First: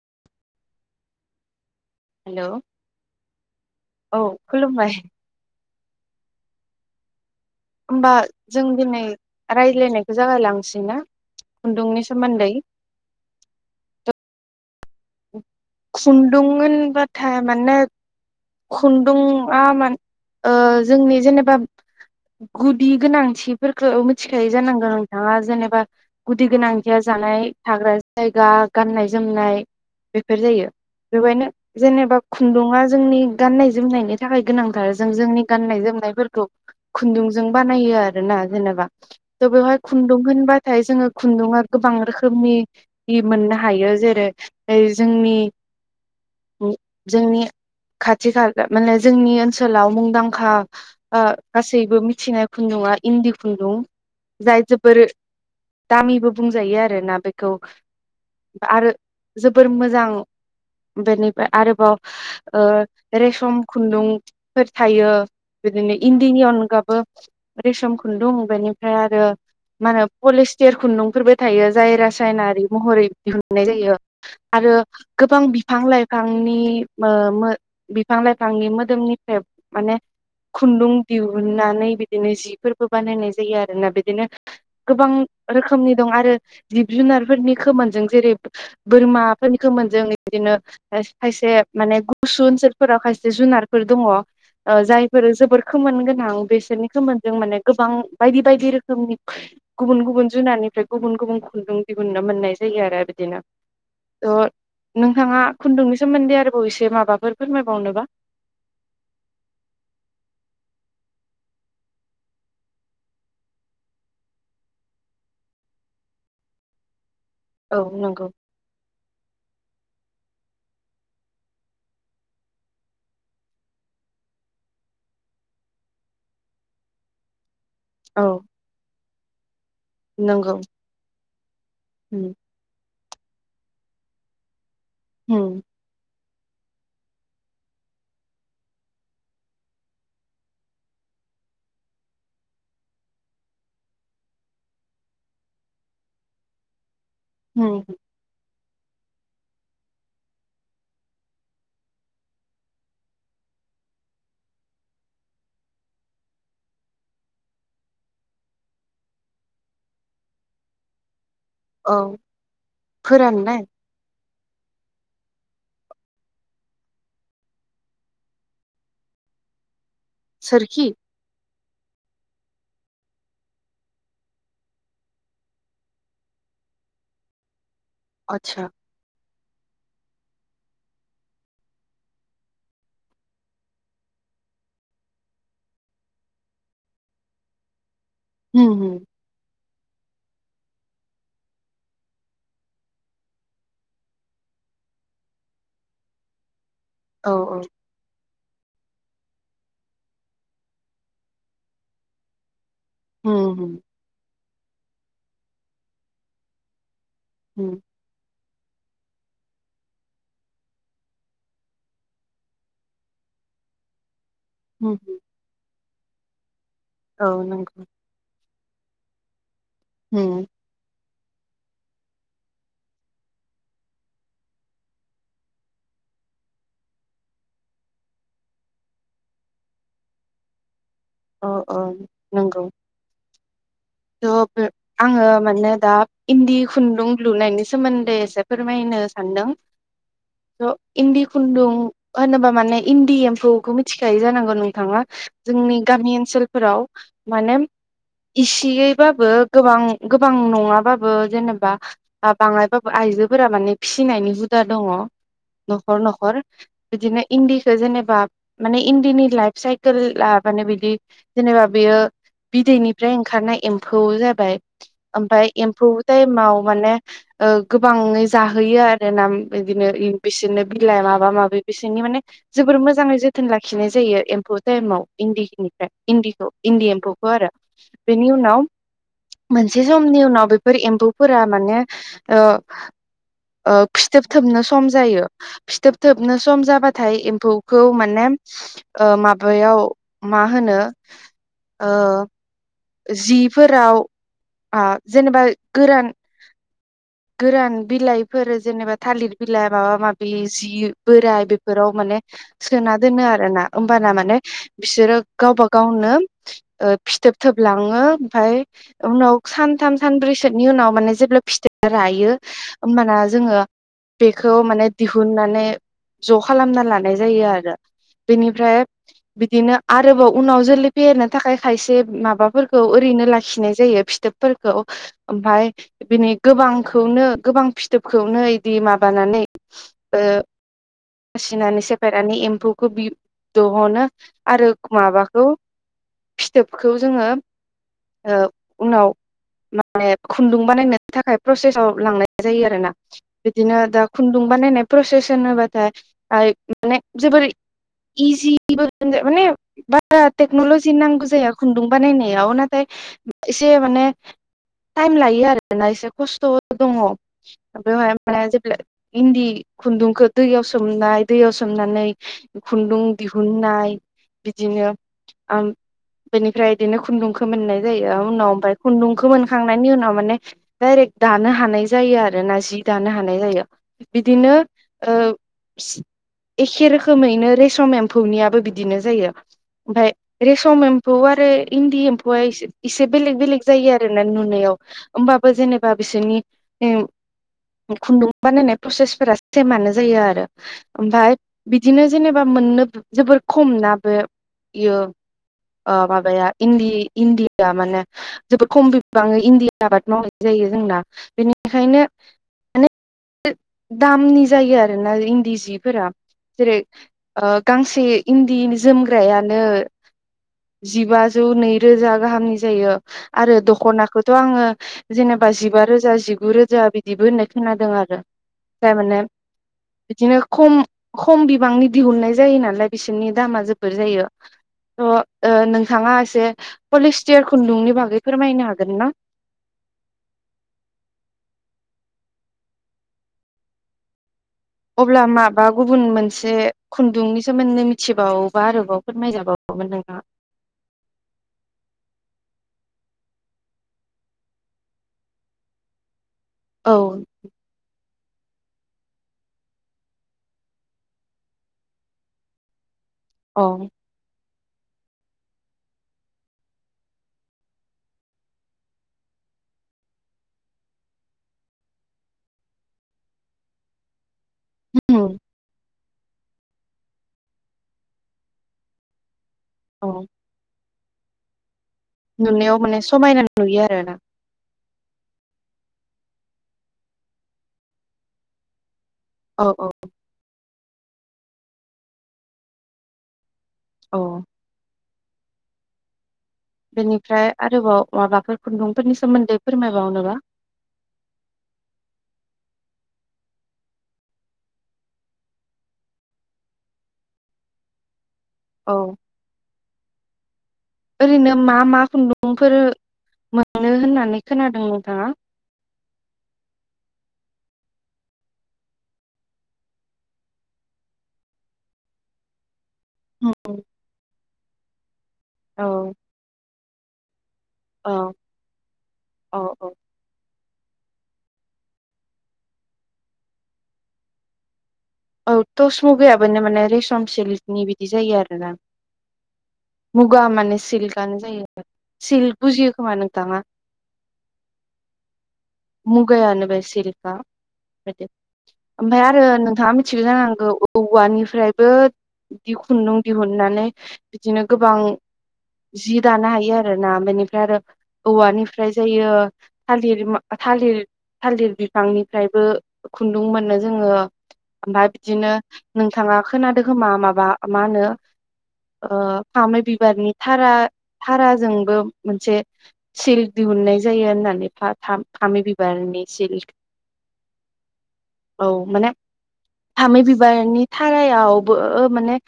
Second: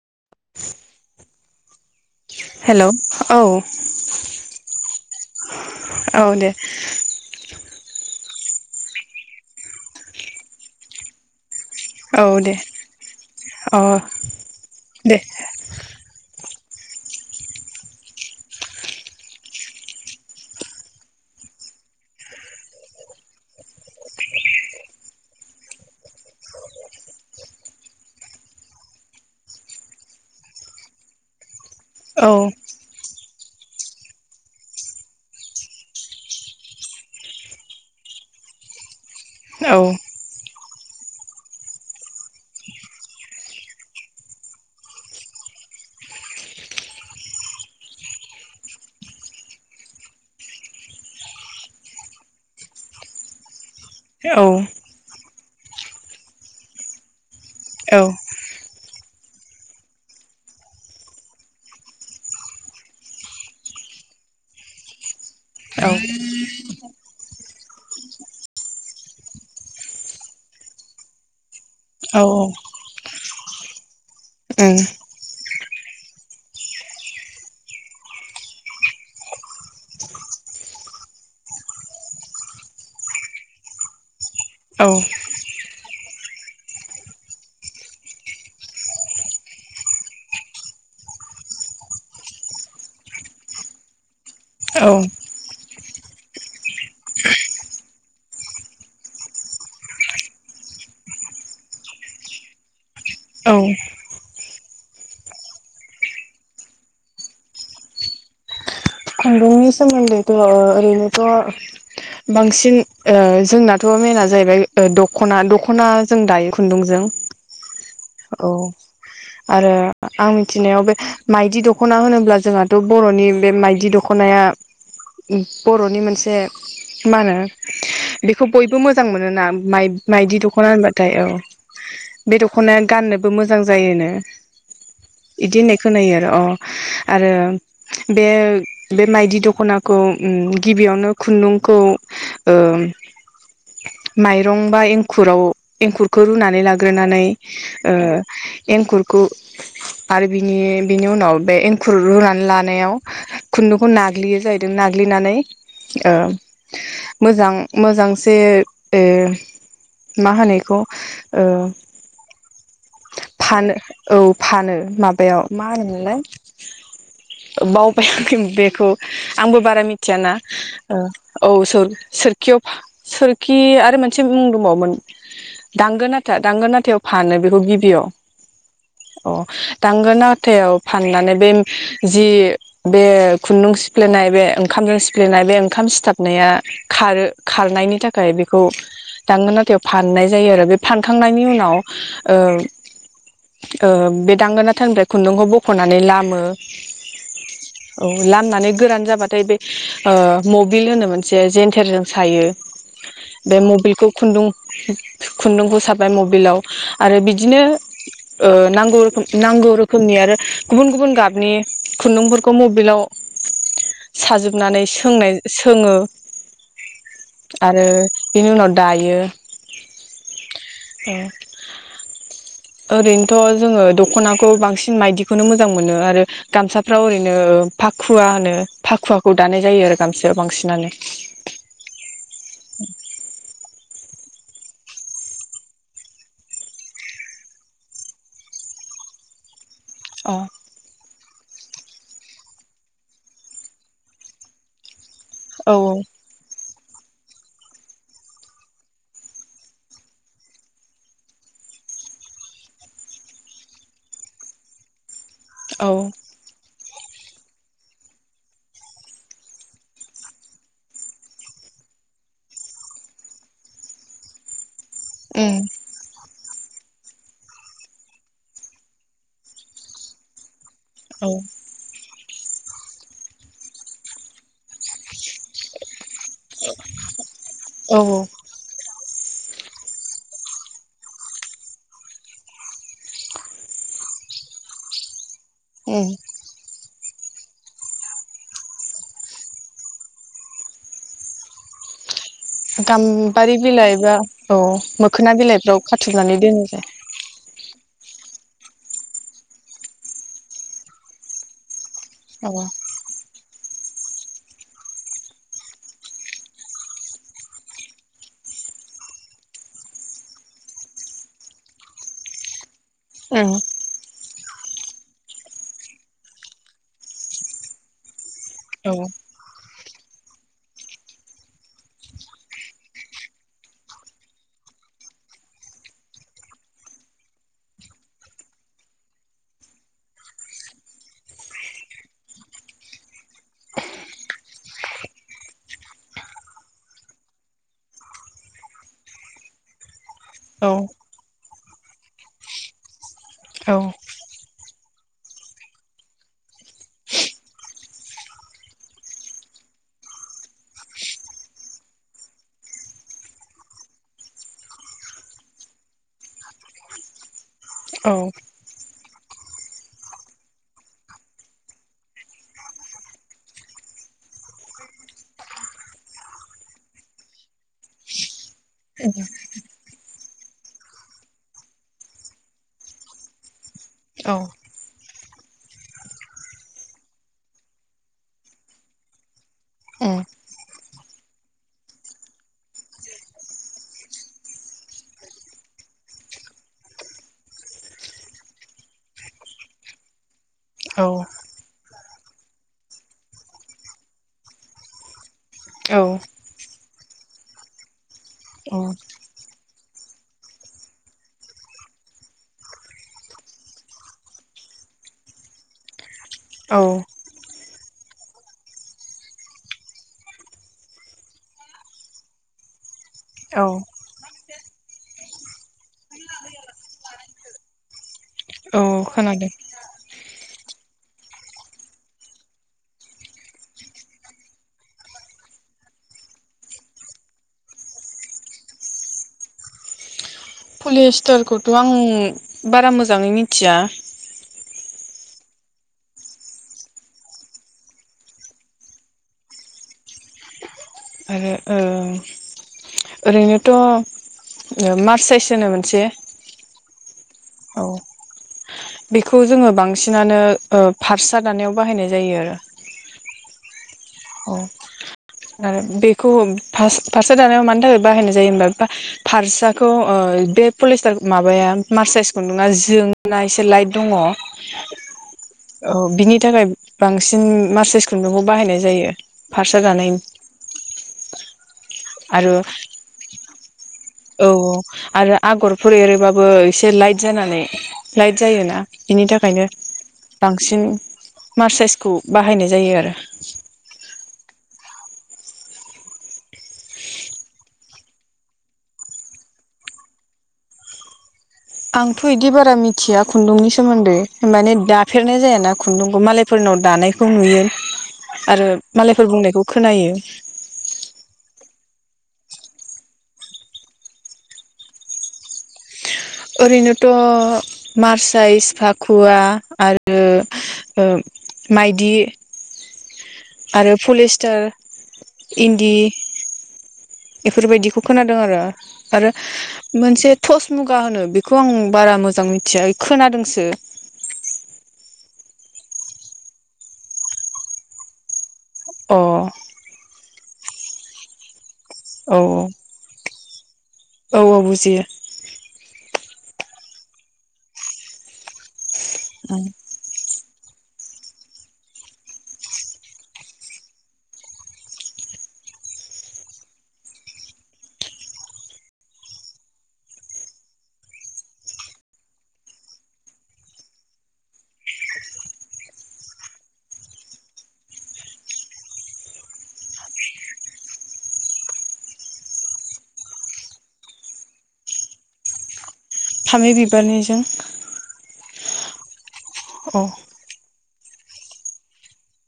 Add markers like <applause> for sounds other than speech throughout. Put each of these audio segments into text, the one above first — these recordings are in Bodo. <inaudible> हेलौ औ खुलुमबाय औ दे होमबा जों दिनै रायज्लायनायखौ जागायलांसै ना खुन्दुंनि औ सोमोन्दै दे अ दे खुन्दुं खुन बाथा मानो खुन्दुंआ मा ओ जोंनि जेनेबा गुदि गोनांथिफोरखौ मिथिखायो जानांगौ नोंथाङा जेनेबा गुदि गोनांथिया जानाय थाग्रा जायगा गाननाय जोमनाय बेफोर जायो बेबायनो जेनेबा औ खुन्दुा जोंनि गाननाय जोमनायनि थाखाय गोनांथार जों जोंनि गाननाय जोमनायफोरखौ खुन्दुंजों बानायो आरोना जेनेबा थ' औ बेवहाय खुन्दुं होनबाथाय जोङो खुन्दुुंङा गोबां रोखोमनि मोननो हायो जेरै जोंनि जोंनि खाथि खाला माने जोंनि ओनसोलाव मुंदांखा गासैबो मिथिनाय खुन्दुंआ इन्दि खुन्दुं औ जाय जोबोर दामिबो बुंजायो आरोना बेखौ आरो जोबोर मोजां बेनिफ्राय आरोबाव ओ रेसम खुन्दुंफोर थायो बिदिनो इन्दिनि अनगाबो रेसम खुन्दुं बेनिफ्राय आरो मा होनो पलिस्टार खुन्दुंफोरबो थायो जाय उम रासायनारि महरै दिहुनन्नाय जायो आरो गोबां बिफां लाइफांनि मो बिफां लाइफांनि मोदोमनिफ्राय माने खुन्दुं दिहुननानै बिदिनो जिफोरबो बानायनाय जायो आरोना बिदिनो औ गोबां रोखोमनि दं आरो जिब जुनारफोरनि खोमोनजों जेरै बोरमाफोरनि खोमोनजों बिदिनो खायसे माने गुसु ओनसोल फोराव खायसे जुनारफोर दङ जायफोर जोबोर खोमोन गोनां बेसोरनि खोमोनजों माने गोबां बायदि बायदि रोखोमनि गुबुन गुबुन जुनारनिफ्राय गुबुन गुबुन खुन्दुं दिहुननो मोननाय जायो आरो बिदिनो तह नोंथाङा खुन्दुंनि सोमोन्दै आरोबाव एसे माबाफोर फोरमायबावनोबा खुन्दुंनि सोमोन्दैथ' ओरैनोथ' बांसिन ओ जोंनाथ' मेन जाहैबाय दख'ना दख'ना जों दायो खुन्दुंजों औ नंगौ औ आरो आं मिथिनायाव बे माइदि दख'ना होनोब्ला जोंहाथ' बर'नि बे माइदि दख दख'नाया बर'नि मोनसे मा होनो औ बेखौ बयबो मोजां मोनोना माइ-माइदि नंगौ दख'ना होनबाथाय औ बे दख'नाया गाननोबो मोजां जायोनो बिदि होननाय खोनायो आरो अ आरो बे बे माइदि दख'नाखौ गिबियावनो खुन्दुंखौ माइरं बा एंखुराव एंखुरखौ रुनानै लाग्रो नानै होम ओ एंखुरखौ आरो बिनि बिनि उनाव बे एंखुर रुनानै लानायाव खुन्दुंखौ नाग्लियो जाहैदों नाग्लिनानै ओ मोजां मोजांसे ए मा होनो एखौ ओ औ फोराननाय फानो औ फानो माबायाव मा होनोमोनलाय बावबाय बेखौ आंबो बारा मि थिआना सोरखि ओ औ सोखि सोरिआव फा सोरखि आरो मोनसे मुं दंबावो मोन दांगो नाथा दांगोना थायाव फानो बेखौ गि बिआव आतसा अ दांगो नाथायाव फाननानै बे जि बे खुन्दुं सिफ्लेनाय बे ओंखामजों सिफ्लेनाय बे ओंखाम सिथाबनाया खारो खारनायनि थाख थाय बेखौ होम होम दाङा नाथायाव फाननाय जायो आरो बे फानखांनायनि उनाव ओ ओ बे दांङा नाथानिफ्राय खुन्दुंखौ बख'नानै लामो औ लामनानै गोरान जाबाथाय बे ओ मबिल होनो मोनसे जेेनथेरजों सायो बे होम होम मबिलखौ खुन्दुं खुन्दुंखौ साबाय मबिलाव आरो बिदिनो होम ओ नांगौ रोखोम नांगौ रोखोमनि आरो गुबुन गुबुन गाबनि खुन्दुंफोर ग मबिलाव साजोबनानै होम सोंनाय सोङो औ नोंगौ आरो बेनि उनाव दायो हुम उम ओरैनोथ जोङो दख'नाखौ बांसिन माइदिखौनो मोजां मोनो आरो गामसाफ्राव ओरै नो फाखुवा होनो फाखुवाखौ दानाय जायो आरो गामसायाव बांसिनानो अ अ नोंगौ थ बे आङो माने दा इन्दि खुन्दुं लुनायनि सोमोन्दै एसे फोरमायनो सान्दों अ ज इन्दि खुन्दुं होनोबा माने इन्दि एम्फौखौ मिथिखायो जानांगौ नोंथाङा औ जोंनि गामि ओनसोल फोराव माने इस फियैबाबो गोबां गोबां नङाबाबो जेनेबा बाङायबाबो आइजोफोरा माने फिसिनायनि हुदा दङ औ न'खर न'खर बिदिनो इन्दिखो जेनेबा माने इन्दिनि लाइफ साइकोला माने बिदि जेनेबा बेयो बिदैनिफ्राय ओंखारनाय एम्फौ जाबाय ओमफाय उम एम्फौ टाइमाव मोनो गोबाङै जाहोयो आरो ना बिदिनो बिसोरनो बिलाइ माबा औ माबि बिसोरनि माने जोबोर मोजाङै जोथोन लाखिनाय जायो एम्फौ टाइमाव इन्दिनिफ्राय इन्दिखौ इन्दि एम्फौखौ आरो औ बिनि उनाव मोनसे समनि उनाव बेफोर एम्फौफोरा माने ओ ओ फिथोब थोबनो सम जायो। फिथोब उम थोबनो सम जाबा नाथाय एम्फौखौ ओ माने माबायाव मा होनो ओ गाम्बारि बिलाइ जिफोराव बा औ आ मोखोना जेनेबा बिलाइफोराव गोरान खाथुमनानै दोनो गोरान बिलाइफोर जेनेबा थालिर बिलाइ माबा माबि जि बोराय बेफोराव माने औ सोना दोनो आरो ना होमबाना माने बिसोरो गावबा गावनो ओ फिथोब थोबलाङो ओमफ्राइ उनाव सानथाम सानब्रैसोनि उनाव माने जेब्ला फिथोबा रायो होमबाना उम जोङो बे खौ माने दिहुननानै ज' खालामना लानाय जायो आरो बेनिफ्राय बिदिनो आ रोबाव उनाव जोलै फेहेरनो थाखाय खायसे माबा माबाफोरखौ ओरैनो लाखिनाय जायो फिथोबफोरखौ ओमफ्राय बिनि गोबांखौनो गोबां फिथोबखौनो इदि माबानानै ओ बासिनानै सेपायनानै एम्फौखौ दिहुनो आरो माबाखौ फिथोबखौ जोङो ओ उनाव माने खुन्दुं औ बानायनो थाखाय प्रसेसाव लांनाय जायो आरोना बिदिनो दा खुन्दुं बानायनाय प्रसेस होनोबा <unintelligible> माने जोबोर इजिबो माने बारा टेक्न'लजि नांगौ जाया खुन्दुं बानायनायाव नाथाय एसे माने टाइम लायो आरोना एसे खस्थ' दङ औ बेवहाय उम माने जेब्ला इन्दि खुन्दुंखो दैयाव सोमनाय दैयाव सोमनानै खुन्दुं दिहुननाय बिदिनो ओ बेनिफ्राय बिदिनो खुन्दुंखौ मोननाय जायो उनाव ओमफ्राय खुन्दुंखौ मोनखांनायनि उनाव माने डायरेक्ट दानो हानाय जायो आरो ना जि दानो हानाय जायो औ बिदिनो ओ एखे रोखोमैनो रेसम एम्फौनियाबो बिदिनो जायो ओमफाय औ रेसम एम्फौ आरो इन्दि एम्फौआ एसे बेलेग बेलेग जायो आरोना नुनायाव होमबाबो जेनेबा बिसोरनि खुन्दुं बानायनाय प्रसेसफोरा सेमानो जायो आरो ओमफ्राय बिदिनो जेनेबा मोननो जोबोर खम ना बे-बेयो औ माबाया इन्दि इन्दिया माने जोबोर खम बिबांयै इन्दिया आबाद मावनाय जायो जोंना बेनिखायनो बे दामनि जायो आरोना इन्दि जिफोरा जेरै औ ओ गांसे इन्दि जोमग्रायानो जिबाजौ नैरोजा गाहामनि जायो आरो औ दख'नाखौथ' आङो जेनेबा जिबा रोजा जिगु रोजा बिदिबो होननाय खोनादों आरो औ थारमाने खोनादों बिदिनो खम खम बिबांनि दिहुननाय जायो नालाय बिसोरनि दामा जोबद जायो थ' ओ नोंथाङा एसे पलिस्टियार खुन्दुंनि बागै फोरमायनो हागोन ना? पलिस्टरखौथ' आं बारा मोजाङै मिथिया। अब्ला माबा गुबुन मोनसे खुन्दुंनि सोमोन्दै मिथिबावोबा आरोबाव फोरमायजाबावगौमोन नोंथाङा। <unintelligible> ओरैनोथ' मार्च साइस होनो मोनसे औ औ बेखौ जोङो बांसिनानो फारसा दानायाव बाहायनाय जायो आरो औ औ आरो बेखौ फारसा दानायाव मानि थाखाय बाहायनाय जायो होनबा फारसाखौ ओ बे पलिस्टार माबाया मार साइसखौ नङा जोंङोना एसे लाइट दङ। <inaudible> औ बिनि थाखाय बांसिन मारचस खुन्दुंखौ बाहायनाय जायो। फारसा दानायनि <inaudible> औ आरो नुनायाव माने समायना नुयो आरो ना औ आरो आगरफोर एरोबाबो एसे लाइट जानानै लाइट जायोना। बिनि औ थाखायनो औ बां बांसिन मार साइसखौ बाहायनाय जायो आरो। औ बेनिफ्राय आरोबाव माबाफोर खुन्दुंफोरनि सोमोन्दै फोरमायबावनोबा आंथ' इदि बारा मिथिया खुन्दुंनि सोमोन्दै माने दाफेरनाय जायाना खुन्दुंखौ मालायफोरनाव दानायखौ नुयो। आरो औ मालायफोर बुंनायखौ खोनायो। <inaudible> ओरैनो मा मा खुन्दुंफोर मोनो होननानै खोनादों नोंथाङा? ओरैनोथ' मारसाइस फाखुवा आरो ओ माइदि। औ आरो पलिस्टार इन्दि औ बेफोरबायदिखौ खोनादों आरो आरो औ मोनसे थस मुगा होनो बेखौ आं बारा मोजां मिथिया खोनादोंसो। औ तस मुगायाबो माने रेसम सिलकनि बिदि जायो आरो। अ औ मुगा माने सिलकानो जायो। सिलक बुजियो खोमा नोंथाङा औ औ बुजियो मु गगानो बे सिलखा ओमफ्राय आरो नोंथाङा मि जानांगौ औवानिफ्रायबो खुन्दुं दिहुननानै बिदिनो गोबां जि दानो हायो आरो ना बेनिफ्राय आरो औवानिफ्राय जायो थालिर थालिर थालिर बिफांनिफ्रायबो खुन्दुं मोनो जोङो। ओमफ्राय बिदिनो नोंथाङा खोनादो खोमा माबा मा होनो फामे बिबारनि थारा थाराजोंबो मोनसे सिल्क दिहुनन्नाय जायो होननानै फा-फामे बिबार फामे बिबारनिजों औ माने अ फामे बिबारनि थारायावबो माने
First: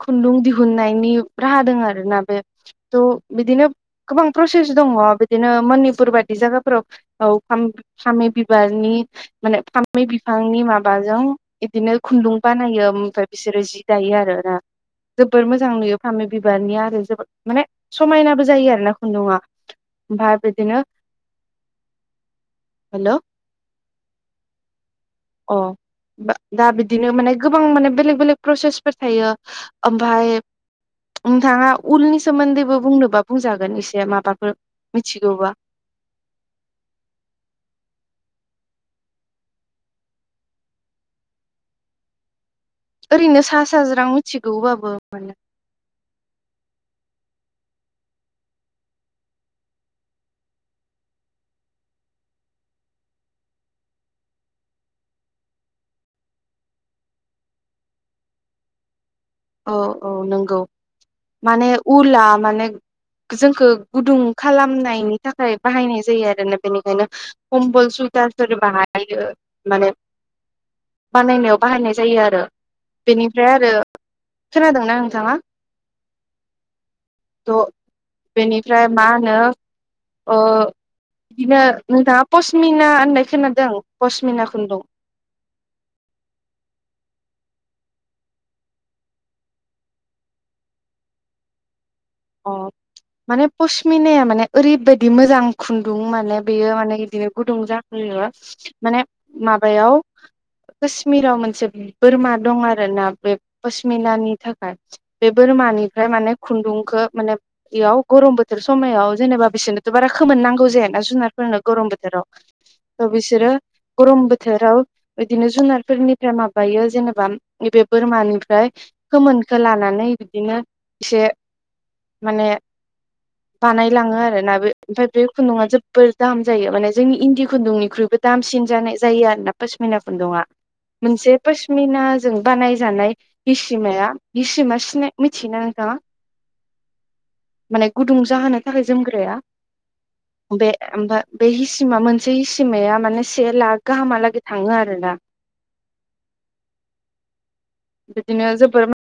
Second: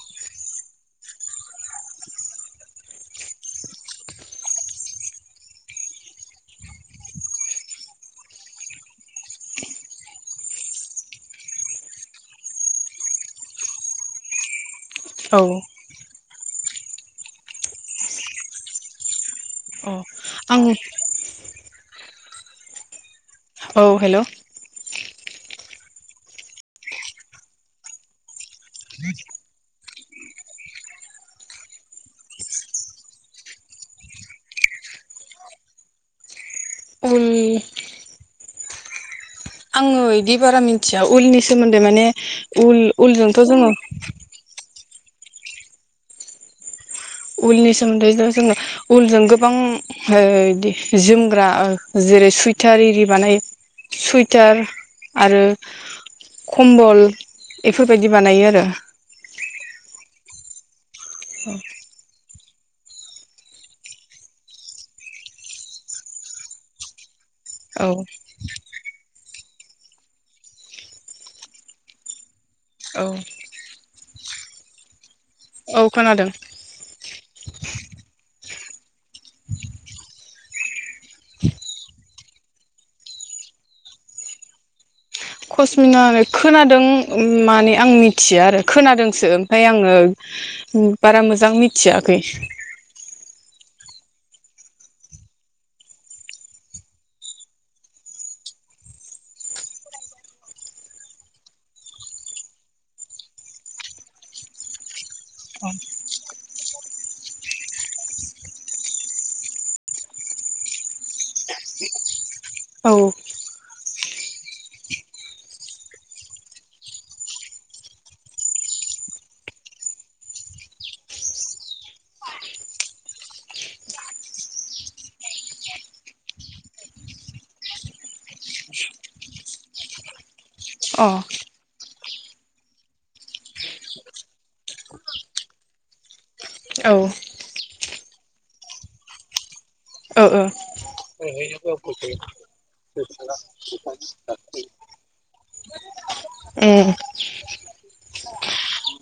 खुन्दुं दिहुननायनि राहा दोङो आरोना बे थ' बिदिनो गोबां प्रसेस दङ बिदिनो मनिपुर बादि जायगाफोराव औ फामे फामि बिबारनि माने फामे बिफांनि माबाजों बिदिनो खुन्दुं बानायो ओमफ्राय बिसोरो जि दायो आरो ना। औ जोबोद मोजां नुयो फामि बिबारनिया आरो जोबोद माने समायनाबो जायो आरो ना खुन्दुआ। अ ओमफ्राय आं बिदिनो हेलौ औ हेलौ अ बा दा बिदिनो माने गोबां माने बेलेक बेलेक प्रसेसफोर थायो ओमफाय नोंथाङा उलनि सोमोन्दैबो बुंनोबा बुंजागोन एसे माबाफोर मिथिगौबा उल आङो बिदि बारा मिथिया उलनि सोमोन्दै माने उल उलजोंथ जोंङो औ मा उलनि सोमोन्दै जों जोंङो उलजों गोबां ओ जोमग्रा जेरै सुइथार एरि बानायो सुइटार आरो खम्बल बेफोरबायदि बानायो आरो औ औ नंगौ माने उला माने जोंखौ गुदुं खालामनायनि थाखाय बाहायनाय जायो आरो ना बेनिखायनो खम्बल सुथुरफोर बानायो माने बानायनायाव बाहायनाय जायो आरो औ बेनिफ्राय आरो खोनादोंना नों नोंथाङा औ खोनादों थ बेनिफ्राय मा होनो ओ बिदिनो नोंथांयाबो पसमिना होननाय खोनादों पसमिना खुन्दुं कसमिना खोनादों माने आं मिथिया आरो खोनादोंसो ओमफाय आंङो बारा मोजां मि थियाखै अ माने पसमिनाया माने ओरैबायदि मोजां खुन्दुं माने बेयो माने बिदिनो गुदुं जाखोयो माने माबायाव कश्मिराव मोनसे बोरमा दं आरो ना बे पसमिनानि थाखाय बे बोरमानिफ्राय माने खुन्दुंखौ माने बेयाव गरम बोथोर समायाव जेनेबा बिसोरनोथ' बारा खोमोन नांगौ जायाना जुनारफोरनो गरम बोथोराव औ ओ बिसोरो गरम बोथोराव बिदिनो जुनारफोरनिफ्राय माबायो जेनेबा नैबे बोरमानिफ्राय खोमोनखौ लानानै बिदिनो एसे माने बानायलाङो आरोना बे ओमफाय बे खुन्दुङा जोबोद दाम जायो माने जोंनि इन्दि खुन्दुंनिख्रुइबो दामसिन जानाय जायो आरोना पसमिना खुन्दुङा अ मोनसे औ पसमिनाजों बानायजानाय हिसिमाया हिसिमा सिनाय मिथियोना नोंथाङा? ओ माने गुदुं जाहोनो थाखाय जोमग्राया ओ बे ओमफ्राय बे हिसिमा मोनसे हिसिमाया माने से लाख गाहामहालागै थाङो आरोना। उम बिदिनो जोबोर